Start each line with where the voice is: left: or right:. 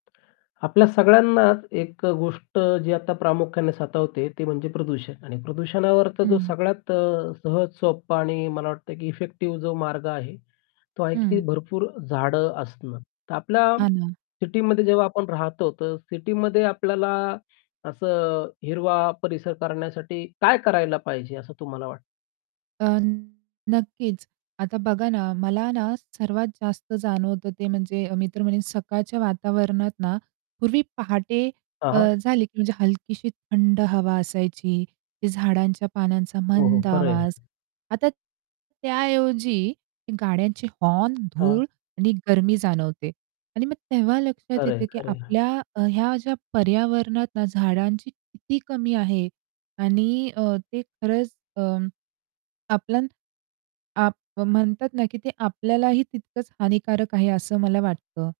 left: आपल्या सगळ्यांनाच एक गोष्ट जी आता प्रामुख्याने सातवते ती म्हणजे प्रदूषण. आणि प्रदूषणावर तर जो
right: हं.
left: सगळ्यात अ, सहज, सोप्पं आणि मला वाटतंय की इफेक्टिव्ह जो मार्ग आहे, तो आहे की
right: हं.
left: भरपूर झाडं असणं. तर आपल्या
right: हां ना.
left: सिटीमध्ये जेव्हा आपण राहतो, तर सिटीमध्ये आपल्याला असं हिरवा परिसर करण्यासाठी काय करायला पाहिजे असं तुम्हाला वाटतं?
right: अ, न नक्कीच आता बघा ना, मला ना सर्वात जास्त जाणवतं ते म्हणजे मी तर म्हणेन सकाळच्या वातावरणात ना पूर्वी पहाटे
left: हां,
right: अ,
left: हां.
right: झाली की म्हणजे हलकीशी थंड हवा असायची, की झाडांच्या पानांचा
left: हो, हो,
right: मंद
left: खरं
right: आवाज.
left: आहे.
right: आता त्याऐवजी गाड्यांची हॉर्न,
left: हां.
right: धूळ आणि गरमी जाणवते आणि मग तेव्हा लक्षात
left: खरं
right: येते,
left: आहे,
right: की
left: खरं आहे.
right: आपल्या अ, ह्या ज्या पर्यावरणात ना झाडांची किती कमी आहे? आणि अ, ते खरंच अ, आपलं आप म्हणतात ना की ते आपल्यालाही तितकंच हानिकारक आहे, असं मला वाटतं.